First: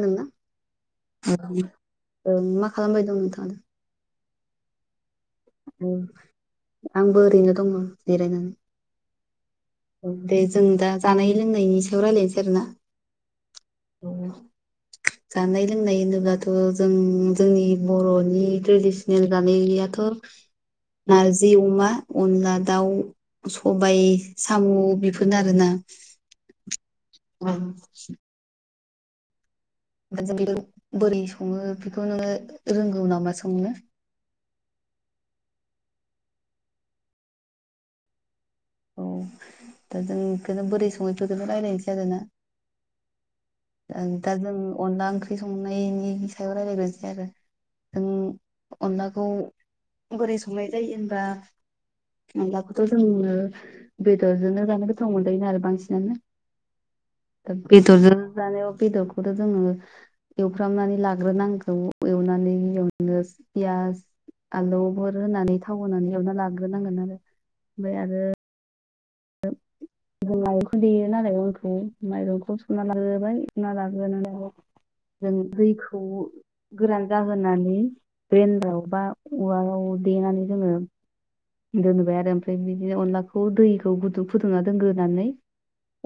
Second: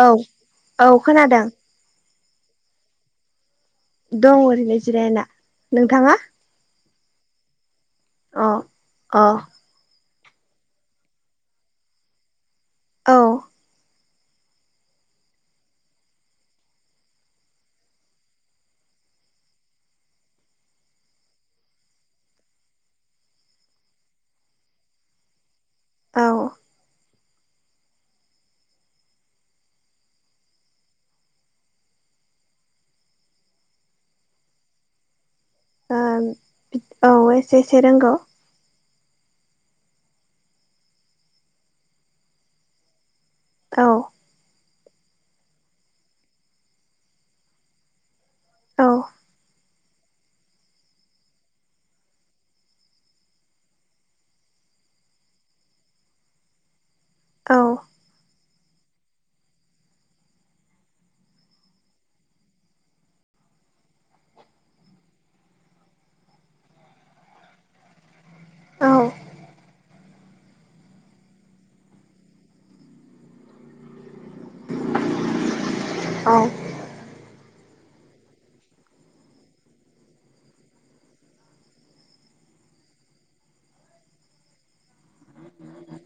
औ औ खोनादों। औ मा खालामबाय दं नोंथाङा दा? दं ओरैनो जिरायना। नोंथाङा? आंबो ओरैनो दङ अ जिरायनानै अ औ दे जों दा जानाय लोंनायनि सायाव रायजलायनोसै आरो ना औ उ जानाय लोंनाय होनोब्लाथ' जों जोंनि बर'नि ट्रेडिसनेल जानाय थ' नारजि अमा अनला दाउ सबाय साम' बेफोरनो आरोना। औ। अ [unintelligible] बेखौ बोरै सङो बेखौ नोङो रोंगौ नामा संनो? ओं औ एसे एसे रोंगौ। औ दा जों बेखौनो बोरै सङैफोरखौनो राय्लायसै आरो ना? औ दा जों अनला ओंख्रि संनायनि सायाव रायज्लायग्रोसै आरो जों औ अनलाखौ बोरै संनाय जायो होनबा अनलाखौथ' जोङो बेदरजोंनो जानो गोथाव मोनजायो ना आरो बांसिनानो। [inaudible] दा औ बेदरजों जानायाव बेदरखौथ' जोङो एवफ्रामनानै लाग्रोनांगौ एवनानै यावनो पियास आलौफोर होनानै थाव होनानै एवना लाग्रोनांगोन आरो ओमफ्राय आरो औ जों माइरं देयो नालाय अनखौ माइरंखौ सुना लाग्रोबाय सुना लाग्रो [unintelligible] जों दैखौ औ गोरान जाहोनानै [unintelligible] बा उवालाव देनानै जोङो दोनबाय आरो ओमफ्राय बिदिनो अनलाखौ दैखौ गुदुं फुदुं ना दोनग्रोनानै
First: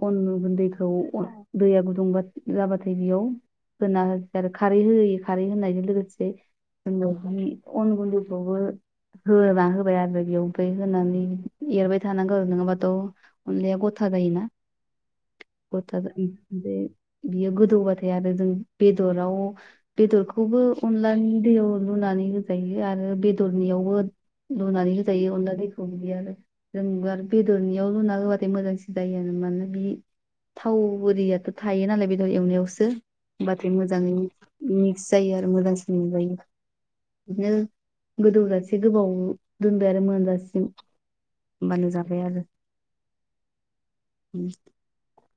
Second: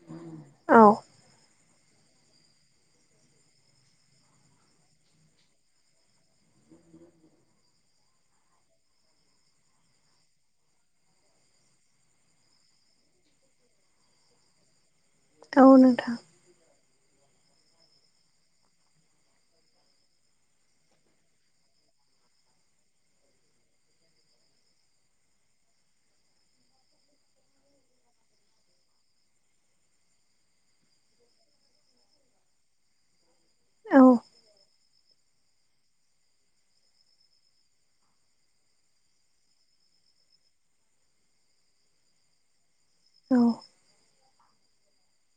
अन औ गुन्दैखौ दैया गुदुंबा जाबाथाय बेयाव होना हो आरो खारै होयो खारै होनायजों लोगोसे [unintelligible] अन गुन्दैखौबो होना होबाय आरो बेयाव ओमफ्राय होनानै एरबाय थानांगौ आरो नोङाबाथ' अनलाया गथा जायोना औ गथा नोंथां जायो बियो गोदौबाथाय आरो जों बेदराव बेदरखौबो अनलानि दैयाव लुना नानै होजायो आरो बेदरनियावबो लुनानै होजायो अनला दैखौ बिदि आरो जोंबो आरो बेदरनियाव लुना होबा बि मोजांसिन जायो मानोना बि थाव बोरियाथ' थायो नालाय बेदर एवनायावसो होमबाथाय मोजाङै औ मिक्स जायो आरो मोजांसिन मोनजायो। बिदिनो गोदौजासे गोबाव दोनबाय आरो मोनजासिम। होमबानो जाबाय आरो। औ। उम्म।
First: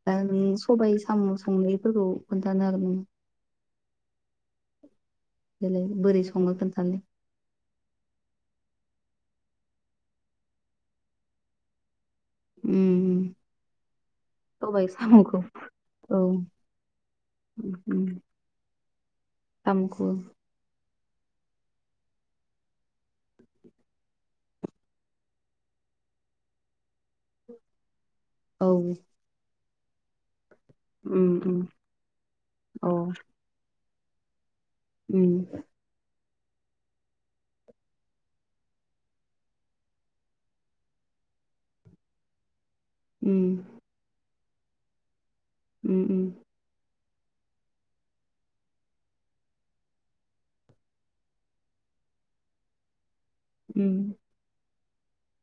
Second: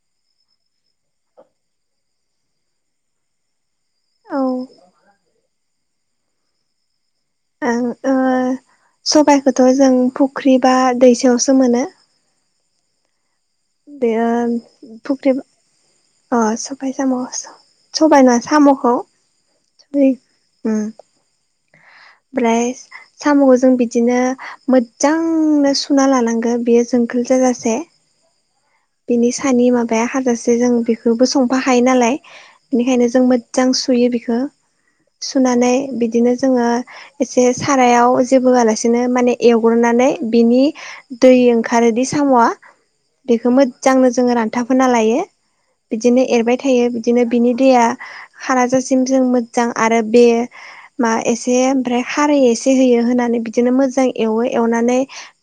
दा नों सबाय साम' संनायफोरखौ खोनथानो हागोन नामा? औ देलाय बोरै सङो खोनथालाय। आं ओ सबायखौथ' जों फुख्रि बा दैसायावसो मोनो। उम्म। बे ओ फुख्रि औ अ सबाय साम' उम सबाय ना साम'खौ साम'खौ ओइ उम्म। ओमफ्राय साम'खौ जों बिदिनो मोजांनो सुना लानांगो बेयो जों खोल जाजासे औ बिनि सानि माबाया हाजासे जों बेखौबो उम उम संफाखायो नालाय अ बेनिखायनो जों मोजां सुयो बेखो। उम सुनानै बिदिनो जोंङो जे सारायाव जेबो होआलासेनो माने एवग्रोनानै बिनि दै ओंखारोदि साम'आ उम्म। सिगांनो जोङो रान्थाब होना लायो बिदिनो उम एरबाय थायो। बिदिनो बिनि दैया खाराजासिम जों मोजां आरो बे मा एसे ओमफ्राय खारै एसे होयो होनानै बिदिनो उम मोजां एवो एवनानै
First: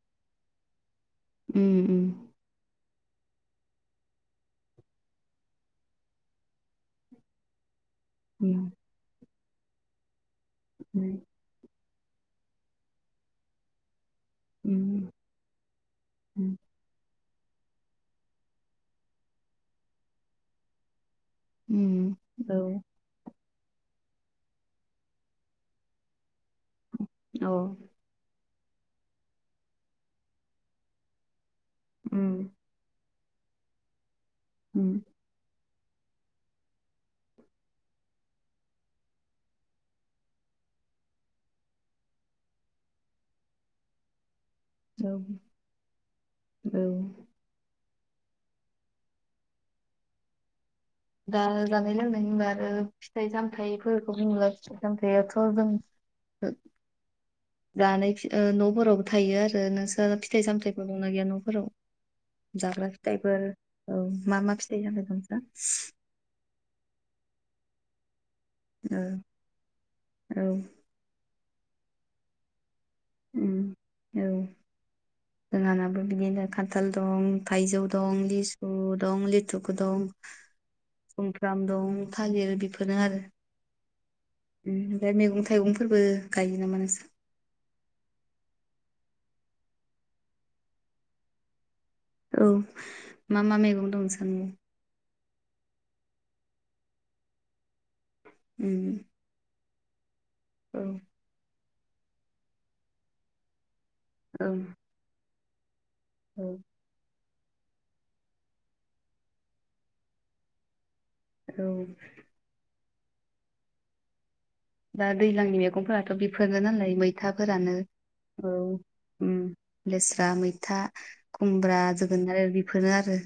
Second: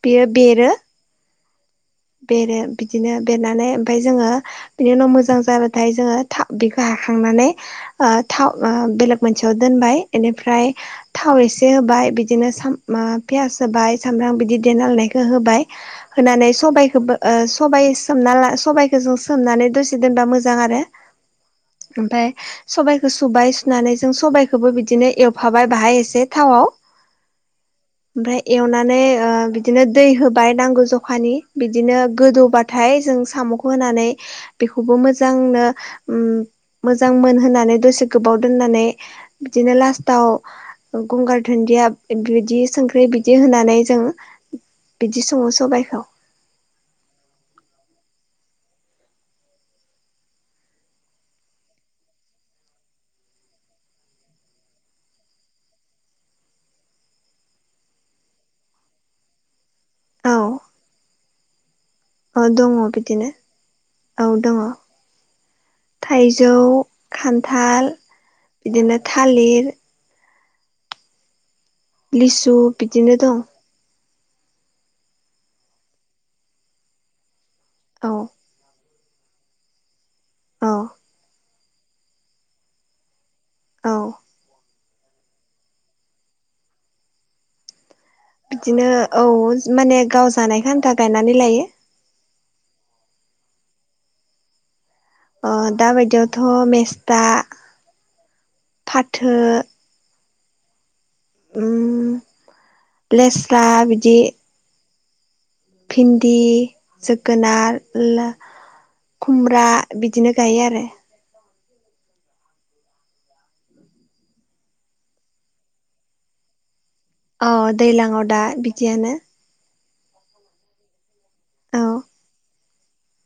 बियो बेरो उम उम। बेरो बिदिनो बेरनानै ओमफाय जोङो बिनि उनाव मोजां जाबाथाय जोङो थाब बेखौ हाखांनानै ओ थाव ओ उम बेलेग मोनसेयाव दोनबाय बेनिफ्राय थाव एसे होबाय बिदिनो सा पियास होबाय सामब्राम बिदि देना लानायखो होबाय होनानै उम सबा ओ सबाय सोमना ला सबखौ जों सोमनानै दसे दोनबा मोजां आरो। उम ओमफफ्राय उम औ सबाइखौ सुबाय सुनानै जों सबायखौबो बिदिनो एवफाबाय बाहाय एसे थावाव औ। इमफाय एवनानै ओ बिदिनो दै होबाय नांगौ जखानि बिदिनो उम गोदौबाथाय जों साम'खौ होनानै उम बेखौबो मोजांनो उम। मोजां मोन होननानै दसे गोबाव दोननानै बिदिनो लास्टाव गंगार धोनदि या बिदि संख्रै बिदि होनानै जों औ बिदि सङो सबायाइखौ। औ। दा जानाय लोंनाय होनबा आरो फिथाइ सामथायाइफोरखौ होनोबा फिथाइ सामथायाइयाथ' जों [unintelligible] दानाय न'फोरावबो थायो आरो नोंसोर औ फिथाइ सामथायफोर दंना गैया न'फोराव औ दङ जाग्रा बिदिनो फिथाइफोर औ औ मा दङ मा फिथाइ जानाय नोंसा थाइजौ खान्थाल बिदिनो औ थालिर औ। लिसु बिदिनो दं। उम औ जोंहानाबो बिदिनो खान्थाल दं थायजौ औ दं लिसु दं लिथुुकु दं। औ ग्राम दुं थालिर बेफोरनो आरो। औ। ओमफ्राय मैगं थाइगंफोरबो गायो नामा नोंसा बिदिनो औ माने गाव जानायख आन्था गायनानै लायो। औ मा मा मैगं दं नोंसानिया? दााबायदियावथ' मेस्ता उम फाथो औ। ओम लेस्रा बिदि औ। भिन्दि औ जोब जोगोनार खुमब्रा बिदिनो गायो आरो। औ। दा दैज्लांनि मैगंफोराथ' बेफोरनो नालाय औ मैथाफोरानो दैज्लाङाव दा औ बिदियानो उम लेस्रा मैथा खुमब्रा औ जोगोनार बेफोरनो आरो।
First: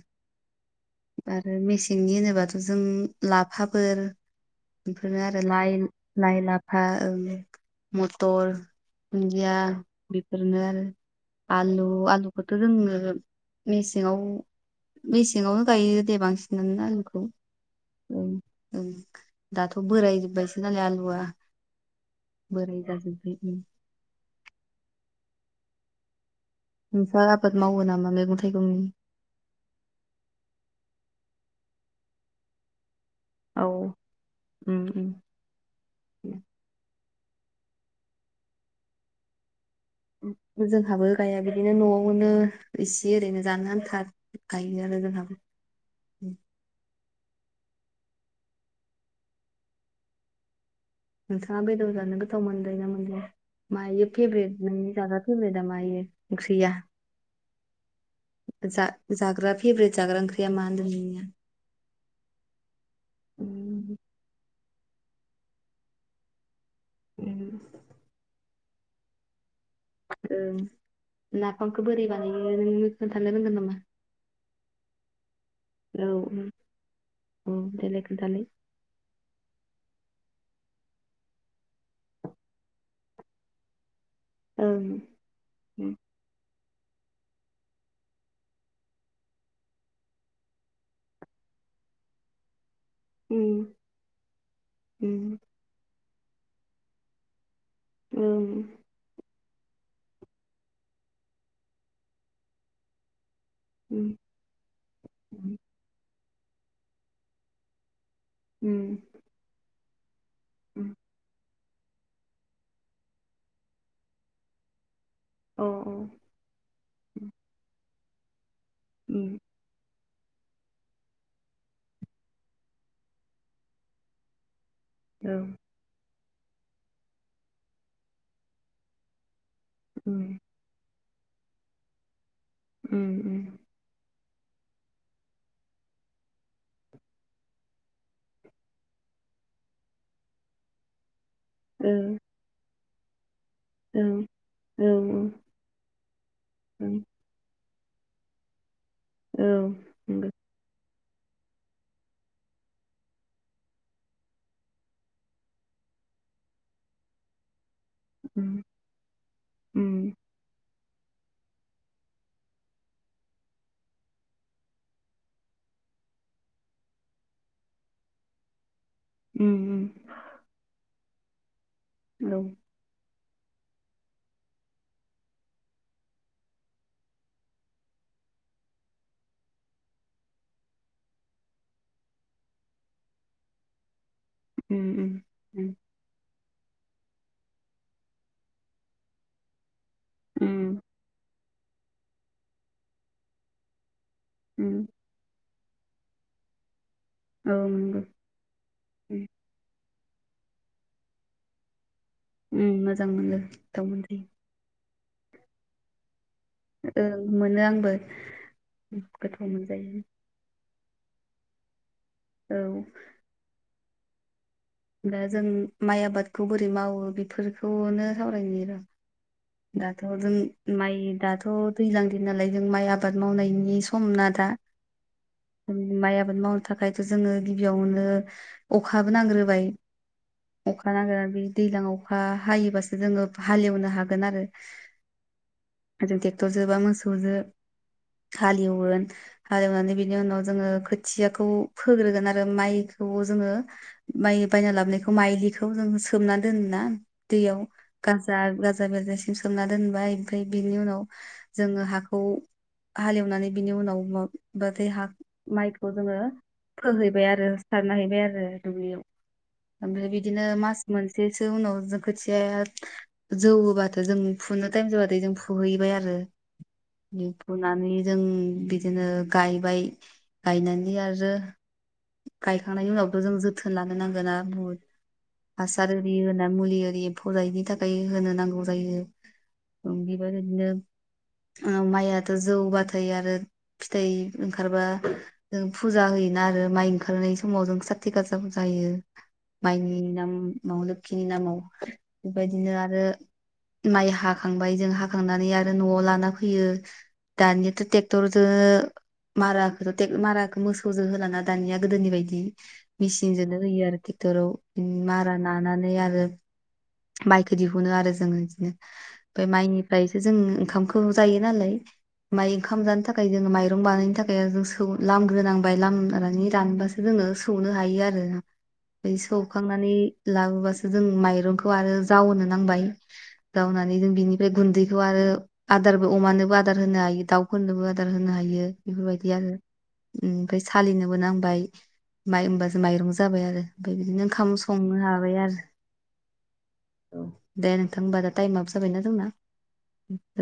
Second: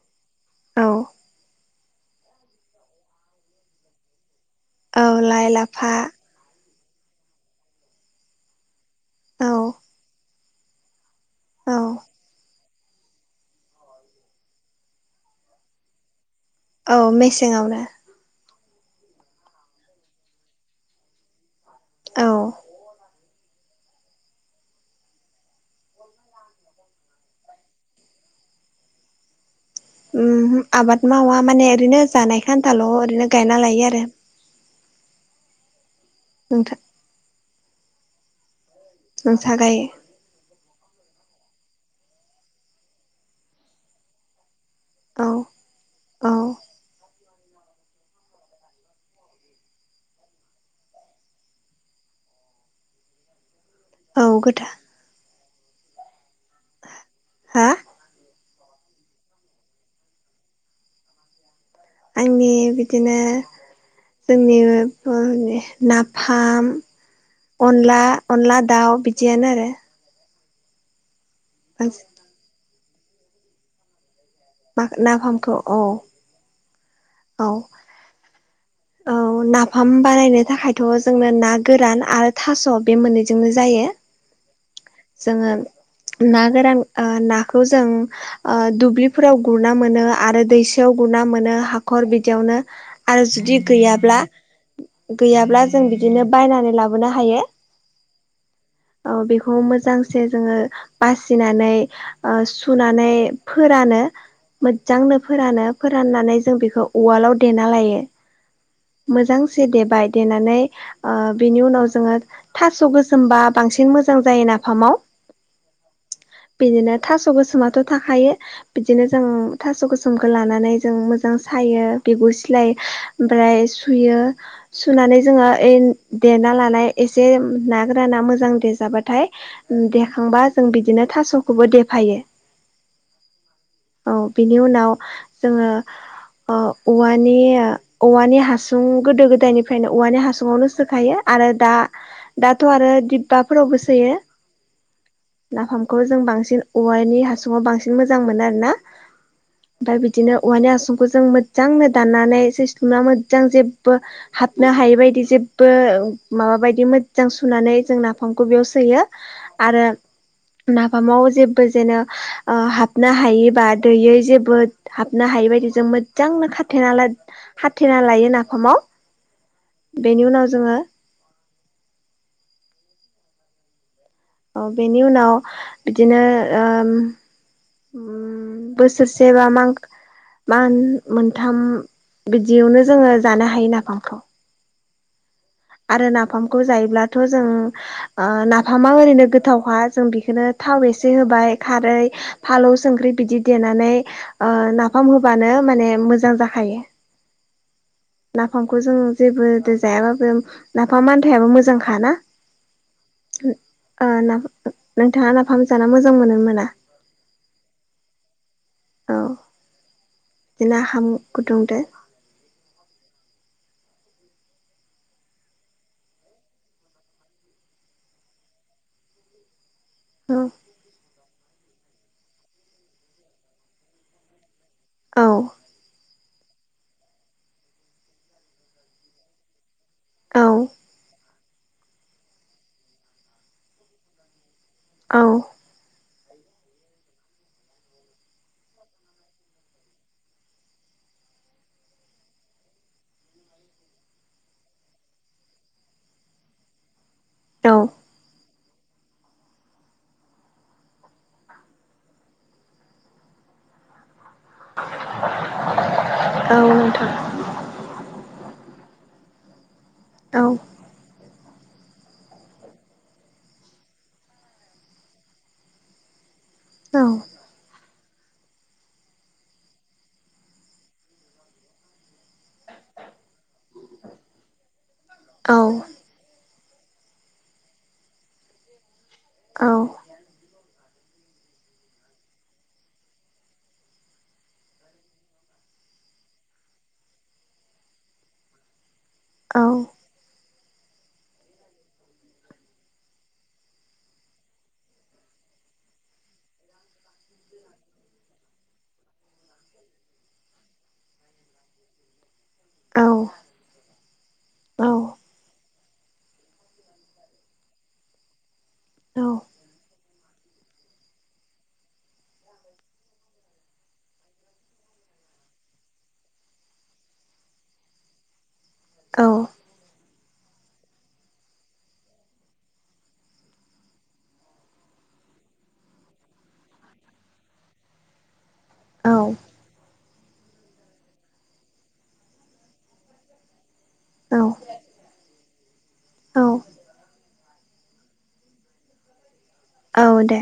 औ आरो मेसेंनि होनोबाथ' जों लाफाफोर औ बेफोरनो आरो लाइ लाफा लाइ लाफा मथर औ दुन्दिया बेफोरनो आरो औ आलु आलुखौथ' जोंङनो मेसेङाव मेसेङावनो गायो दे बांसिन। नो औ आलुखौ मेसेङावनो दाथ' बोरायजोब्बायसो नालाय आलु या औ बोरै जाजोबाय नोंस्रा आबाद मावो नामा मैगं थाइगंनि? ओमहो आबाद मावा माने ओरैनो जानायखो आन्थाल' ओरैनो गायना औ लायो आरो उम उम। नोंथां नोंथाङा गायो? जोंहाबो गाया गोदैनो न'आवनो इसे ओरैनो जानो आन्था गायो आरो औ जोंहाबो औ उम। नोंथाङा बेदर जानो गोथाव मोनजायो ना मोनजाया मायो औ फेभरेट गोथा नोंनि जाजा फेब्रेदा मायो ओंख्रिया हा जा जाग्रा फेब्रेद जाग्रा ओंख्रिया मा होनदों नोंनिया। [unintelligible] बिदिनो जोंनि [unintelligible] नाफाम अनला अनला दाउ बिदियानो आरो ओं नाफामखौ बांसिन बोरै बानायो नों खोन्थानो रोंगोन नामा? मा नाफामखौ अ औ औ देलाय खोन्थालाय। औ नाफाम बानायनो थाखायथ' जोंनो ना गोरान आरो थास' बे मोननैजोंनो जायो। ओं जोङो उम ना गोरान ओ नाखौ जों ओ दुब्लिफोराव गुरना मोनो आरो दैसायाव गुरना मोनो हा खर बिदियावनो आरो जुदि गैयाब्ला उम गैयाब्ला जों बिदिनो बायनानै लाबोनो हायो। उम। औ बेखौ मोजांसे जोङो बासिनानै ओ सुनानै फोरानो उम मोजजांनो फोरानो फोराननानै जों बेखौ उवालाव देना लायो। उम उम मोजांसे देबाय देनानै ओ बेनि उनाव जोङो थास' गोसोमबा बांसिन मोजां जायो नाफामाव। अ उम औ बिदिनो थास' उम गोसोमाथ' थाखायो बिदिनो जों उम थास' गो सोमखो लानानै जों मोजां सायो बिगुर स्लाय ओमफ्राय सुयो। सुनानै जोङो ओइ देना लानाय एसे ना गोराना मोजां देजाबाथाय देखांबा जों बिदिनो थास'खौबो देफायो। उम उम। औ बिनि उनाव जोङो ओ औवानि ओ औवानि हा सुं गोदो गोदायनिफ्रायनो औवानि हासुङावनो सोखायो आरो दा औ दाथ' आरो दिब फाफोरावबो औ सोयो। नाफामखौ जों बांसिन औ औवानि हासुङाव बां सिन मोजां मोनो आरो ना। औ ओमफ्राय नंगौ बिदिनो औवानि हासुंफोर जों मोजजांनो दाननानै सिस्टुम ना मो जां जेबो हाबनो हायै बायदि जेबबो माबा बायदि मोजां सुनानै जों नाफामखौ उम बेयाव सोयो आरो उम नाफामाव जेबो जेनो ओ हाबनो हायै बा दैयै जेबो हाबनो हायै बायदि जों मोजजांनो खाथेना लाद खाथेना लायो नाफामाव। उम बेनि उनाव जोङो औ। औ बेनि उनाव बिदिनो ओम उम बोसोरसे बा मां मान मोनथाम बिदियावनो जोङो जानो हायो नाफामखौ। उम उम। आरो नाफामखौ जायोब्लाथ' जों ओ नाफामा ओरैनो गोथावखा। जों बेखोनो उम थाव एसे होबाय खारै फालौ संख्रि बिदि देनानै ओ उम नाफाम होबानो माने मोजां जाखायो। औ नंगौ। नाफामखौ जों जेबो दो जायाबाबो नाफाम आन्थायाबो मोजांखा ना? उम मोजां मोनो गोथाव मोनजायो। नोंथाङा नाफाम जान मोजां मोनोमोन? औ मोनो आंबो गोथाव मोनजायो। जोंना हाम गुदुंदो औ। दा जों माइ आबादखौ बोरै मावो बेफोरखौनो सावरायनो र' दाथ' अ औ माइ द दैजलां दिन नालाय जों माइ आबाद मावनायनि सम न दा औ उम आबाद आबाद मावनो थाखायथ' जोङो गिबियावनो अखाबो नांग्रोबाय औ अखा नागिरा बे दैज्लां अखा हायोबासो जोङो हालेवनो हागोन आरो औ। ट्रेक्टरजों बा मोसौजों हालेवगोन हालेवनानै बिनि उनाव जोङो खोथियाखौ फोग्रोगोन आरो माइ खौ जोङो माइ बायना लाबोनायखौ माइलिखौ जो सोमना दोन ना दैयाव औ गाजा बजा बेरजासिम सोमना दोनबाय ओमफ्राय बिनि उनाव जोङो हाखौ हालेवनानै बिनि उनाव बबा दैै हा माइखौ जोङो औ नोंथां फोहैबाय आरोथारना हैबाय आरो दुब्लियाव ओमफ्राय बिदिनो औ मास मोनसेसो उनाव जों खोथियाया जौबाथ' जों फुनो टाइम जोबाथाय जों फुहैबाय आरो फुनानै जों बिदिनो गायबाय गायनानै आरो गायखांनायनि उनावथ' जों जोथोन लानो नांगोना मुर औ हासार आररि होना मुलि आररि फजाइनि थाखाय होनो नांगौ जायो मगबदि [inaudible] माइयाथ' जौबाथाय आरो फिथाइ ओंखारबा फुजा होयोना आरो माइ ओंखारनाय समाव जों साथि गाजा जायो औ माइनि नाम माव लोखिनि नामाव बेबायदिनो आरो माइ हाखांबाय जों हाखांनानै आरो न'आव लाना फैयो दानियाथह ट्रेक्टरजों माराखौथ' माराखौो मोसौजो होलाना दानिया गोदोनि बायदि मेसििनजोंनो होयो आरो बिथटराव मारा नानानै आरो माइखौ दिहुनो आरो जोङो बिदिनो औ ओमफ्राय माइनि ओमफ्रायसो जों ओंखामखौ जायो नालाय। माइ ओंखाम जानो थाखाय जोङो माइरं बानायनो थाखाय जों लामग्रोनांबाय लामग्रोनानै रानोबासो जों सौनो हायो आरो औ सौखांनानै लाबोबासो जों माइरंखौ आरो जावनो नांबाय जावनानै जों बिनिफ्राय गुनदैखौ आरो आदारबो अमानोबो। आदार होनो हायो दाउफोरनोबो आदार होनो हायो औ बेफोरबायदि आरो। ओमफ्राय सालिनोबो नांबाय माइ होमबासो माइरं जाबाय आरो। ओमफ्राय बिदिनो ओंखाम औ संनो हाबाय आरो। औ औ, दे नोंथां होमबा दा टाइमाबो जाबायना जोंना। औ दे